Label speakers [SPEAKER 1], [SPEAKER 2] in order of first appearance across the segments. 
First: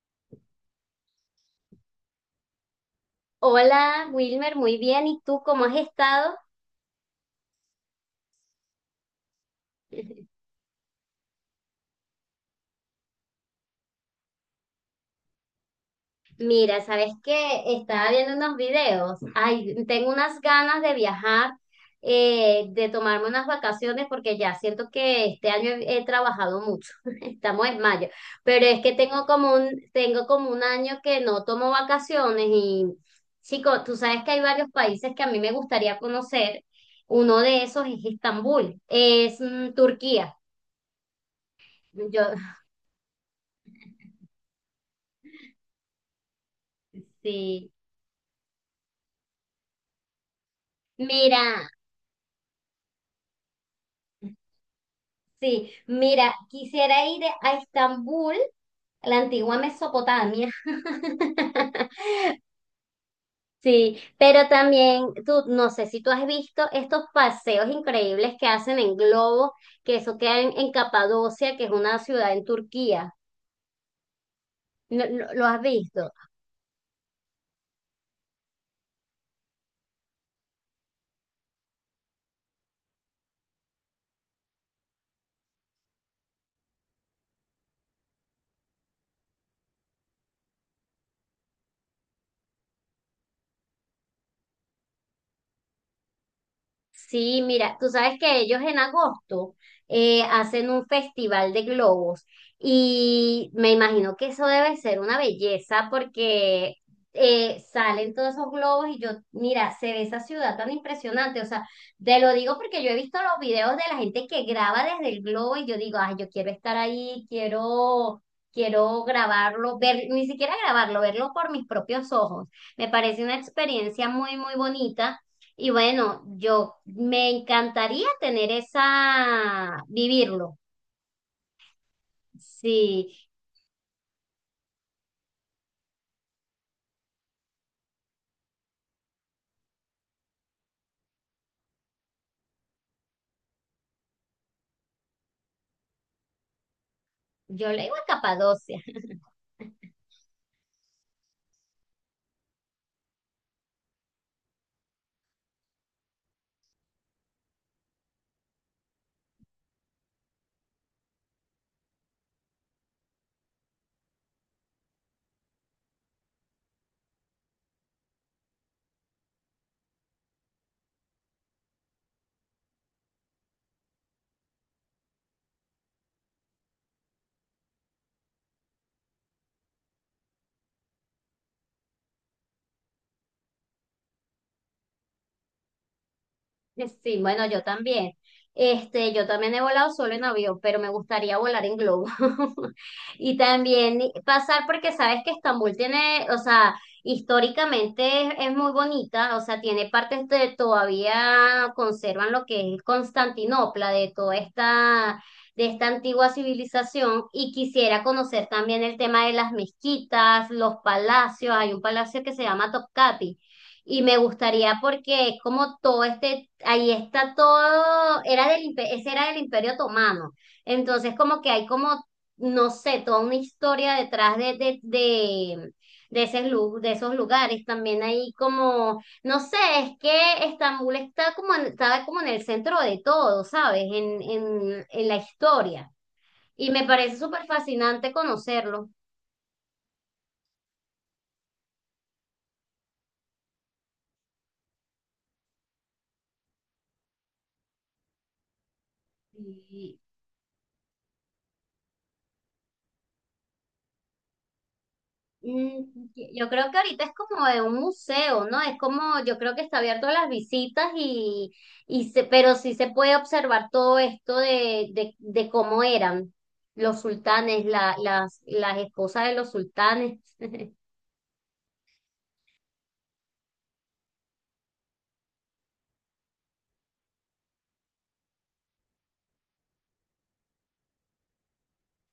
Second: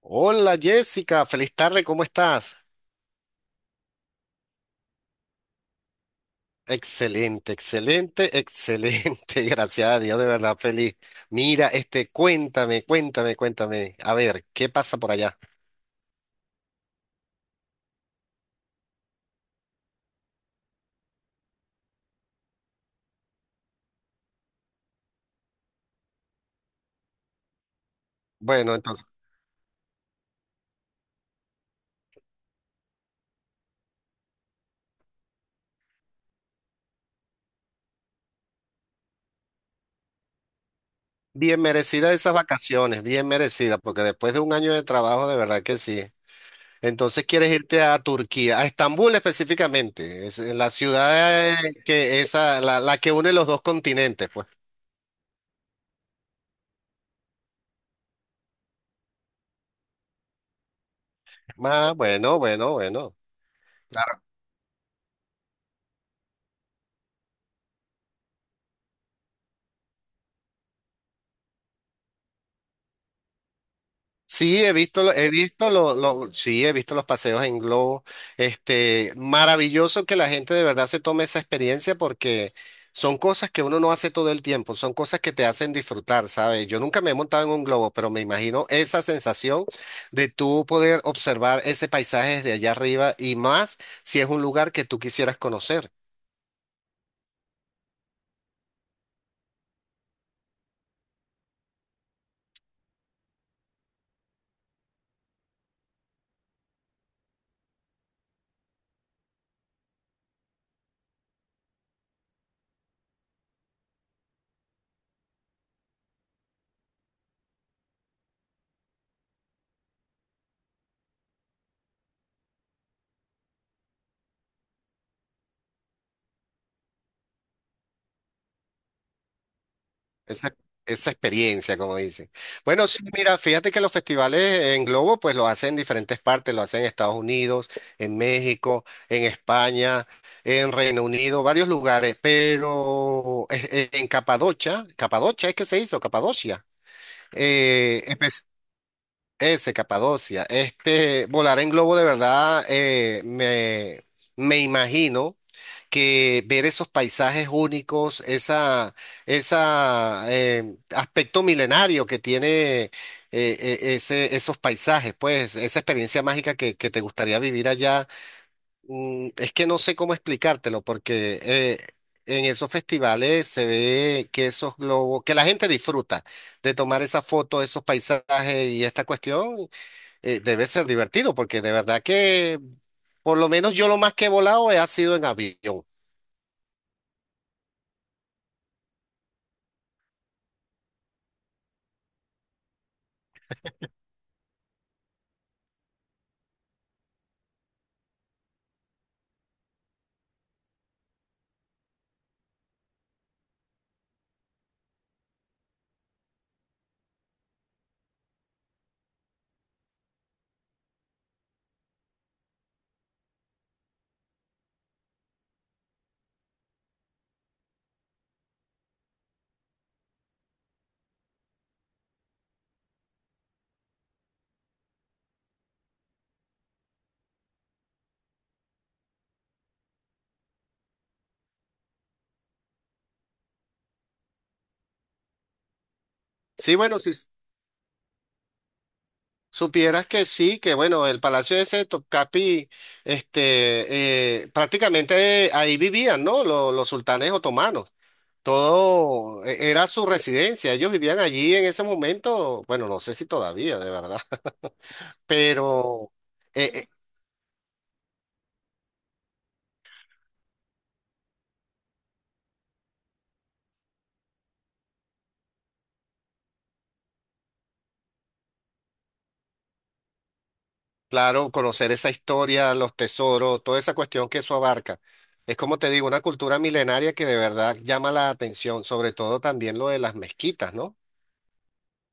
[SPEAKER 1] Hola Jessica, feliz tarde, ¿cómo estás?
[SPEAKER 2] Hola Wilmer, muy bien. ¿Y tú cómo has estado?
[SPEAKER 1] Excelente, excelente, excelente, gracias a Dios, de verdad feliz. Mira, este, cuéntame, a ver, ¿qué pasa por allá?
[SPEAKER 2] Mira, ¿sabes qué? Estaba viendo unos videos. Ay, tengo unas ganas de viajar, de tomarme unas vacaciones porque ya siento que este año he trabajado mucho. Estamos en mayo, pero
[SPEAKER 1] Bueno,
[SPEAKER 2] es que
[SPEAKER 1] entonces,
[SPEAKER 2] tengo como tengo como un año que no tomo vacaciones y chico, tú sabes que hay varios países que a mí me gustaría conocer. Uno de esos es Estambul, es Turquía.
[SPEAKER 1] bien merecida
[SPEAKER 2] Yo,
[SPEAKER 1] esas vacaciones, bien merecida porque después de un año de trabajo, de verdad que sí. Entonces, ¿quieres
[SPEAKER 2] sí.
[SPEAKER 1] irte a Turquía, a Estambul específicamente? Es la ciudad
[SPEAKER 2] Mira,
[SPEAKER 1] que esa, la que une los dos continentes, pues.
[SPEAKER 2] sí, mira, quisiera ir a Estambul, la antigua Mesopotamia.
[SPEAKER 1] Ah, bueno, bueno, bueno.
[SPEAKER 2] Sí, pero también tú, no sé si tú has visto estos paseos increíbles que hacen en globo, que eso queda en Capadocia, que es una ciudad en Turquía.
[SPEAKER 1] Sí, he visto,
[SPEAKER 2] ¿Lo,
[SPEAKER 1] he
[SPEAKER 2] lo- Lo has
[SPEAKER 1] visto
[SPEAKER 2] visto?
[SPEAKER 1] sí, he visto los paseos en globo. Este, maravilloso que la gente de verdad se tome esa experiencia porque son cosas que uno no hace todo el tiempo, son cosas que te hacen disfrutar, ¿sabes? Yo nunca me he montado en un globo, pero me imagino esa sensación de tú poder observar ese paisaje desde allá arriba y más si es un lugar que tú quisieras conocer.
[SPEAKER 2] Sí, mira, tú sabes que ellos en agosto hacen un festival de globos y me imagino que eso debe ser una belleza porque salen todos esos globos y yo, mira, se ve esa ciudad tan impresionante, o sea, te lo digo porque yo he visto los videos de la gente que graba desde el globo y yo digo, ay, yo quiero estar ahí, quiero, quiero grabarlo, ver, ni siquiera grabarlo, verlo por mis propios ojos. Me parece una experiencia muy, muy bonita. Y bueno, yo me encantaría tener esa,
[SPEAKER 1] Esa,
[SPEAKER 2] vivirlo.
[SPEAKER 1] esa experiencia, como dicen. Bueno, sí,
[SPEAKER 2] Sí,
[SPEAKER 1] mira, fíjate que los festivales en globo, pues los hacen en diferentes partes, lo hacen en Estados Unidos, en México, en España, en Reino Unido, varios lugares, pero en Capadocia, Capadocia es que se hizo, Capadocia.
[SPEAKER 2] yo le digo
[SPEAKER 1] eh,
[SPEAKER 2] escapadocia.
[SPEAKER 1] Ese, Capadocia. Este, volar en globo de verdad, me imagino que ver esos paisajes únicos, esa aspecto milenario que tiene ese, esos paisajes, pues esa experiencia mágica que te gustaría vivir allá, es que no sé cómo explicártelo, porque en esos festivales se ve que esos globos, que la gente disfruta de tomar esa foto, esos paisajes y esta cuestión debe ser divertido porque de verdad que por lo menos yo lo más que he volado ha sido en avión.
[SPEAKER 2] Sí, bueno, yo también. Este, yo también he volado solo en avión, pero me gustaría volar en globo. Y también pasar porque sabes que Estambul tiene, o sea, históricamente es muy bonita, o sea, tiene partes de todavía conservan lo que es Constantinopla, de toda esta, de esta antigua civilización. Y quisiera conocer también el tema de las mezquitas, los palacios. Hay un palacio que se llama Topkapi y me gustaría porque es como todo este, ahí está todo, era del, ese era del Imperio Otomano. Entonces como que hay como, no sé, toda una historia detrás de ese de esos lugares. También hay como, no sé, es que Estambul está como, está como en el centro de todo, ¿sabes? En la historia. Y
[SPEAKER 1] Sí,
[SPEAKER 2] me
[SPEAKER 1] bueno, si
[SPEAKER 2] parece súper fascinante conocerlo.
[SPEAKER 1] supieras que sí, que bueno, el Palacio ese de Topkapi, este, prácticamente ahí vivían, ¿no? Los sultanes otomanos. Todo era
[SPEAKER 2] Y
[SPEAKER 1] su residencia. Ellos vivían allí en ese momento. Bueno, no sé si todavía, de verdad.
[SPEAKER 2] mm,
[SPEAKER 1] Pero
[SPEAKER 2] yo creo
[SPEAKER 1] eh,
[SPEAKER 2] que
[SPEAKER 1] eh,
[SPEAKER 2] ahorita es como de un museo, ¿no? Es como, yo creo que está abierto a las visitas y se, pero sí se puede observar todo esto de cómo eran los sultanes, la, las esposas de los sultanes.
[SPEAKER 1] claro, conocer esa historia, los tesoros, toda esa cuestión que eso abarca. Es como te digo, una cultura milenaria que de verdad llama la atención, sobre todo también lo de las mezquitas, ¿no?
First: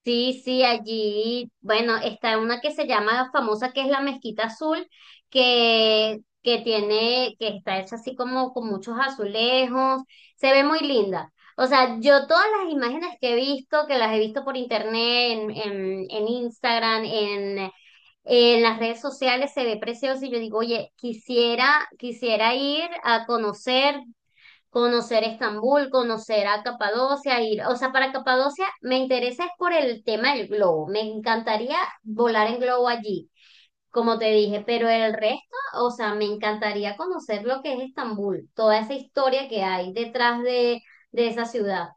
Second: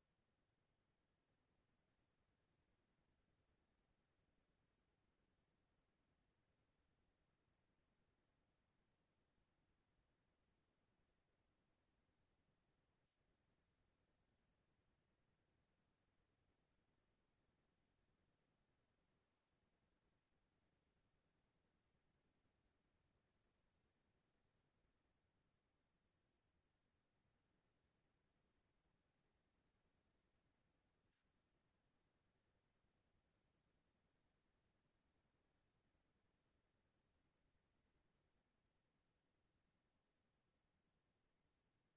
[SPEAKER 2] Sí, sí, allí, bueno, está una que se llama famosa, que es la Mezquita Azul, que tiene, que está hecha así como con muchos azulejos, se ve muy linda. O sea, yo todas las imágenes que he visto, que las he visto por internet, en Instagram, en las redes sociales, se ve precioso y yo digo, oye, quisiera, quisiera ir a conocer, conocer Estambul, conocer a Capadocia, ir, o sea, para Capadocia me interesa es por el tema del globo, me encantaría volar en globo allí, como te dije, pero el resto, o sea, me encantaría conocer lo que es Estambul, toda esa historia que hay detrás de esa ciudad,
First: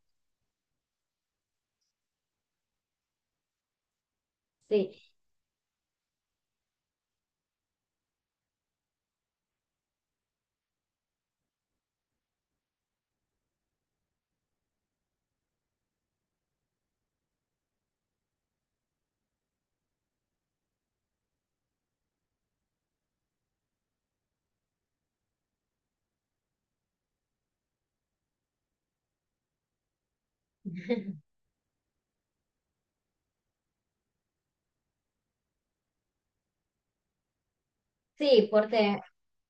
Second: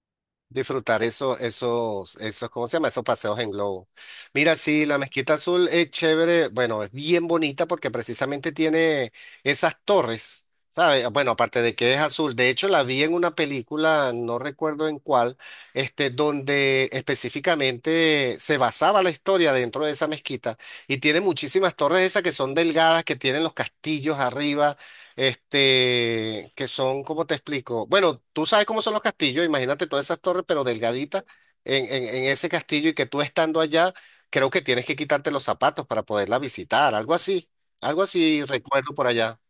[SPEAKER 1] Disfrutar eso, esos, esos, ¿cómo se llama? Esos paseos en globo. Mira, sí,
[SPEAKER 2] sí,
[SPEAKER 1] la Mezquita Azul es chévere, bueno, es bien bonita porque precisamente tiene esas torres, ¿sabes? Bueno, aparte de que es azul, de hecho la vi en una película, no recuerdo en cuál, este, donde específicamente se basaba la historia dentro de esa mezquita y tiene muchísimas torres esas que son delgadas, que tienen los castillos arriba, este, que son, ¿cómo te explico? Bueno, tú sabes cómo son los castillos, imagínate todas esas torres, pero delgaditas en, en ese castillo y que tú estando allá, creo que tienes que quitarte los zapatos para poderla visitar, algo así
[SPEAKER 2] sí, por,
[SPEAKER 1] recuerdo por allá.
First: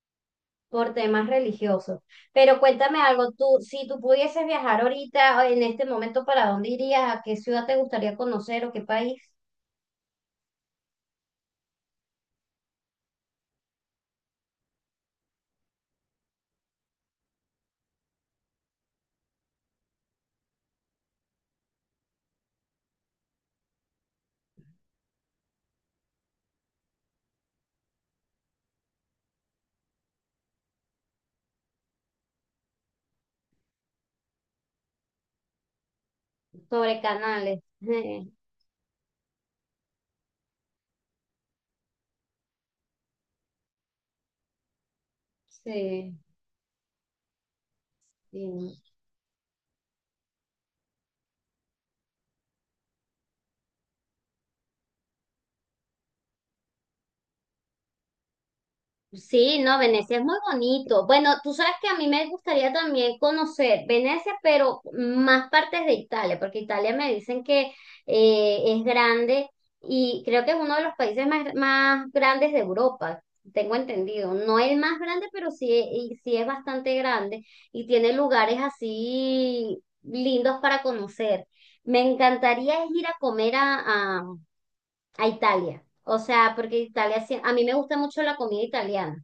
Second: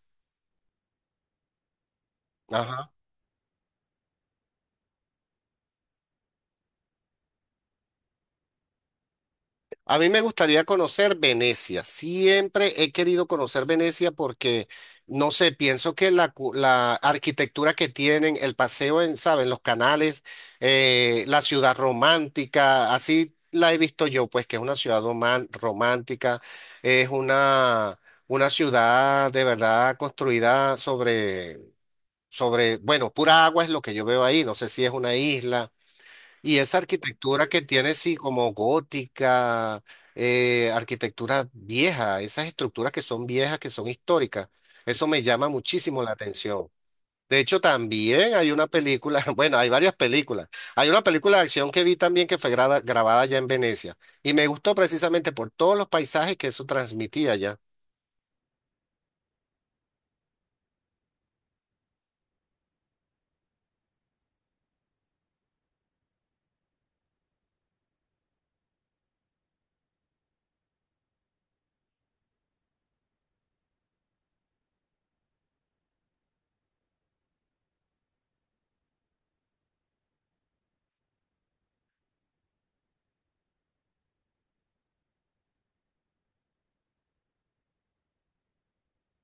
[SPEAKER 2] por temas religiosos. Pero
[SPEAKER 1] Ajá.
[SPEAKER 2] cuéntame algo, tú, si tú pudieses viajar ahorita, en este momento, ¿para dónde irías? ¿A qué ciudad te gustaría conocer o qué país?
[SPEAKER 1] A mí me gustaría conocer Venecia. Siempre he querido conocer Venecia porque, no sé, pienso que la, la arquitectura que tienen, el paseo en, ¿saben? Los canales, la ciudad romántica, así la he visto yo, pues que es una ciudad romántica, es una ciudad de verdad construida sobre, sobre, bueno, pura agua es lo que yo veo ahí. No sé si es una isla. Y esa
[SPEAKER 2] Sobre
[SPEAKER 1] arquitectura
[SPEAKER 2] canales.
[SPEAKER 1] que tiene, sí, como gótica, arquitectura vieja, esas estructuras que son viejas, que son históricas, eso me llama muchísimo la
[SPEAKER 2] Sí,
[SPEAKER 1] atención. De hecho, también hay una
[SPEAKER 2] sí.
[SPEAKER 1] película, bueno, hay varias películas. Hay una película de acción que vi también que fue grabada allá en Venecia y me gustó precisamente por todos los paisajes que eso transmitía allá.
[SPEAKER 2] Sí, no, Venecia es muy bonito. Bueno, tú sabes que a mí me gustaría también conocer Venecia, pero más partes de Italia, porque Italia me dicen que es grande y creo que es uno de los países más, más grandes de Europa, tengo entendido. No es el más grande, pero sí, y sí es bastante grande y tiene lugares así lindos para conocer. Me encantaría es ir a comer a Italia. O sea, porque Italia, a mí me gusta mucho la comida italiana.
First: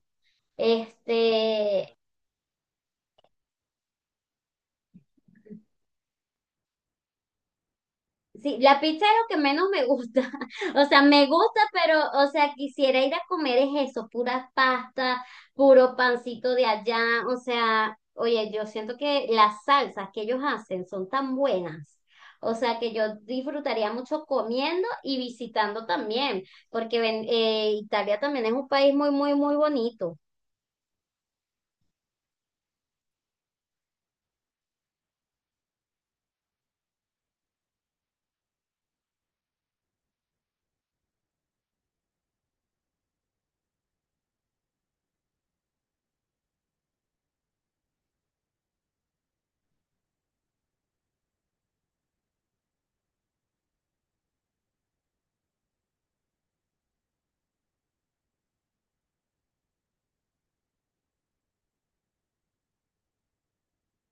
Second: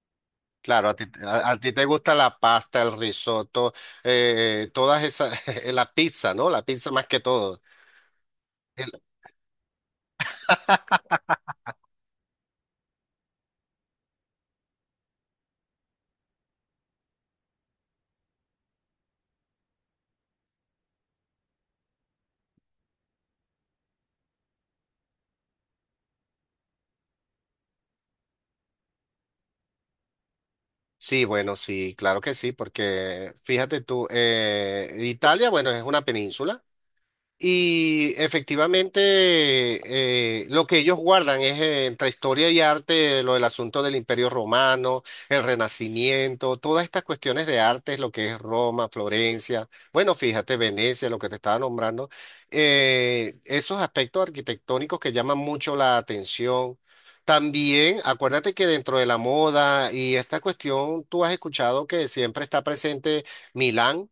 [SPEAKER 1] Claro, a ti, a ti te
[SPEAKER 2] Este,
[SPEAKER 1] gusta la pasta, el risotto, todas esas, la pizza, ¿no? La pizza más que todo.
[SPEAKER 2] sí, la pizza es lo que menos me gusta. O sea, me gusta, pero, o sea, quisiera ir a comer es eso, pura pasta, puro pancito de allá. O sea, oye, yo siento que las salsas que ellos hacen son tan buenas. O sea, que yo disfrutaría mucho comiendo y visitando también, porque Italia también es un país muy, muy, muy bonito.
[SPEAKER 1] Sí, bueno, sí, claro que sí, porque fíjate tú, Italia, bueno, es una península. Y efectivamente, lo que ellos guardan es entre historia y arte lo del asunto del Imperio Romano, el Renacimiento, todas estas cuestiones de arte, lo que es Roma, Florencia, bueno, fíjate, Venecia, lo que te estaba nombrando, esos aspectos arquitectónicos que llaman mucho la atención. También, acuérdate que dentro de la moda y esta cuestión, tú has escuchado que siempre está presente Milán.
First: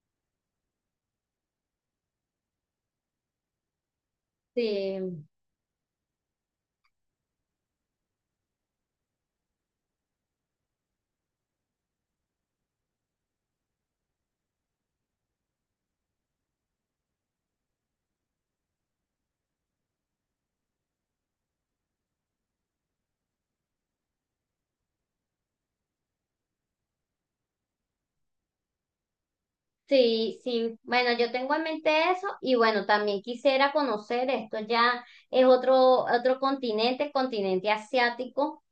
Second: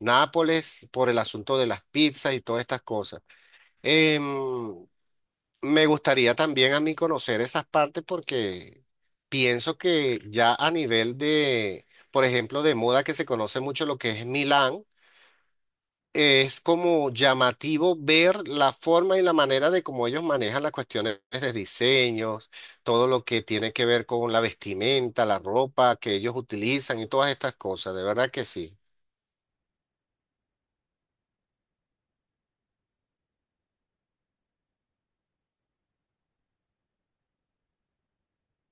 [SPEAKER 1] Nápoles por el asunto de las pizzas y todas estas cosas. Em,
[SPEAKER 2] Sí.
[SPEAKER 1] Me gustaría también a mí conocer esas partes porque pienso que ya a nivel de, por ejemplo, de moda que se conoce mucho lo que es Milán, es como llamativo ver la forma y la manera de cómo ellos manejan las cuestiones de diseños, todo lo que tiene que ver con la vestimenta, la ropa que ellos utilizan y todas estas cosas. De verdad que sí.
[SPEAKER 2] Sí, sí. Bueno, yo tengo en mente eso y bueno, también quisiera conocer esto ya es otro continente, el continente asiático,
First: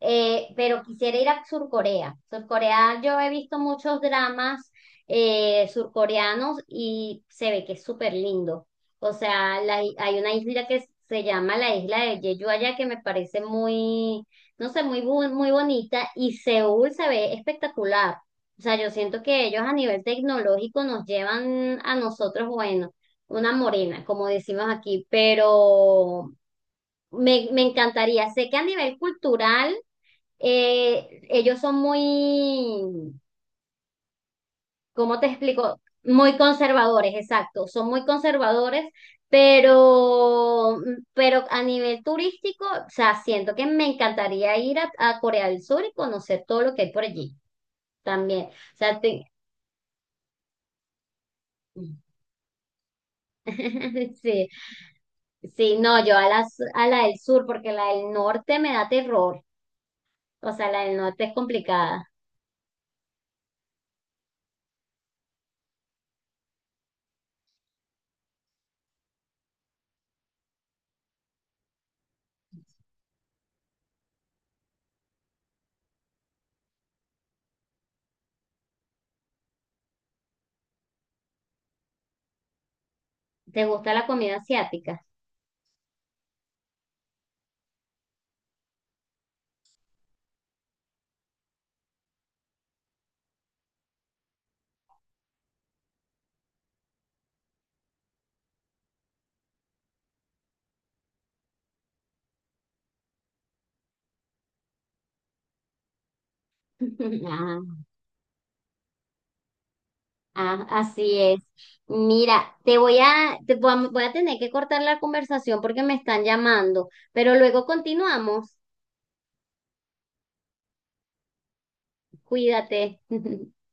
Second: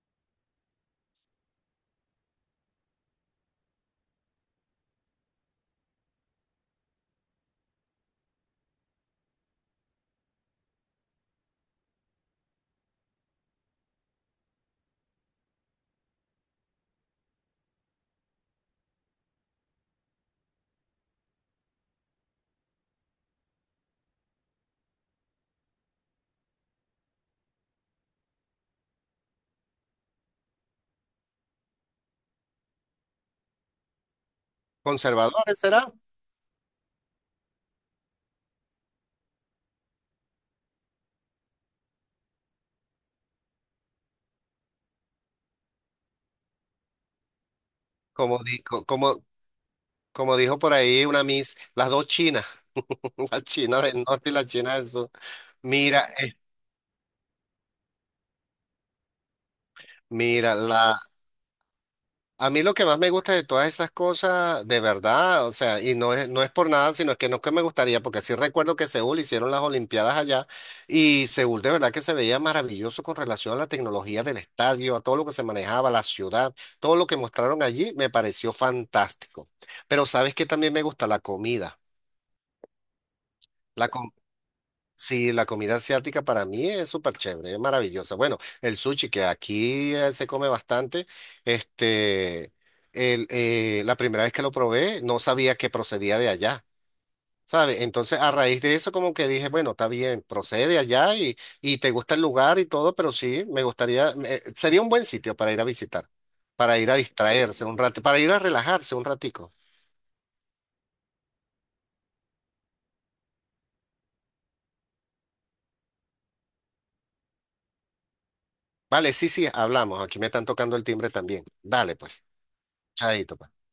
[SPEAKER 2] pero quisiera ir a Sur Corea. Sur Corea, yo he visto muchos dramas surcoreanos y se ve que es súper lindo. O sea, hay una isla que se llama la isla de Jeju allá que me parece muy, no sé, muy bonita y Seúl se ve espectacular. O sea, yo siento que ellos a nivel tecnológico nos llevan a nosotros, bueno, una morena, como decimos aquí, pero me encantaría. Sé que a nivel cultural, ellos son muy, ¿cómo te
[SPEAKER 1] Conservadores
[SPEAKER 2] explico?
[SPEAKER 1] será.
[SPEAKER 2] Muy conservadores, exacto, son muy conservadores, pero, pero a nivel turístico, o sea, siento que me encantaría ir a Corea del Sur y conocer todo lo que hay por allí
[SPEAKER 1] Como,
[SPEAKER 2] también. O sea,
[SPEAKER 1] como,
[SPEAKER 2] te-
[SPEAKER 1] como dijo por ahí una Miss, las dos chinas, la China del norte y la
[SPEAKER 2] Sí,
[SPEAKER 1] China del sur.
[SPEAKER 2] sí, no,
[SPEAKER 1] Mira,
[SPEAKER 2] yo a la, a la del sur, porque la del norte me da terror. O
[SPEAKER 1] mira,
[SPEAKER 2] sea, la del
[SPEAKER 1] la,
[SPEAKER 2] norte es complicada.
[SPEAKER 1] a mí lo que más me gusta de todas esas cosas, de verdad, o sea, y no es, no es por nada, sino es que no es que me gustaría, porque sí recuerdo que Seúl hicieron las Olimpiadas allá y Seúl de verdad que se veía maravilloso con relación a la tecnología del estadio, a todo lo que se manejaba, la ciudad, todo lo que mostraron allí me pareció fantástico. Pero sabes que también me gusta la comida.
[SPEAKER 2] ¿Te gusta la comida asiática?
[SPEAKER 1] Sí, la comida asiática para mí es súper chévere, es maravillosa. Bueno, el sushi que aquí se come bastante, este, la primera vez que lo probé no sabía que procedía de allá, ¿sabes? Entonces a raíz de eso como que dije, bueno, está bien, procede de allá y te gusta el lugar y todo, pero sí, me gustaría, sería un buen sitio para ir a visitar, para ir a
[SPEAKER 2] Ah,
[SPEAKER 1] distraerse un rato, para ir a relajarse un ratico.
[SPEAKER 2] ah, así es. Mira, voy a tener que cortar la conversación porque me están llamando, pero luego continuamos.
[SPEAKER 1] Vale, sí, sí, hablamos, aquí me están tocando el timbre también. Dale, pues,
[SPEAKER 2] Cuídate.
[SPEAKER 1] chaito, pues.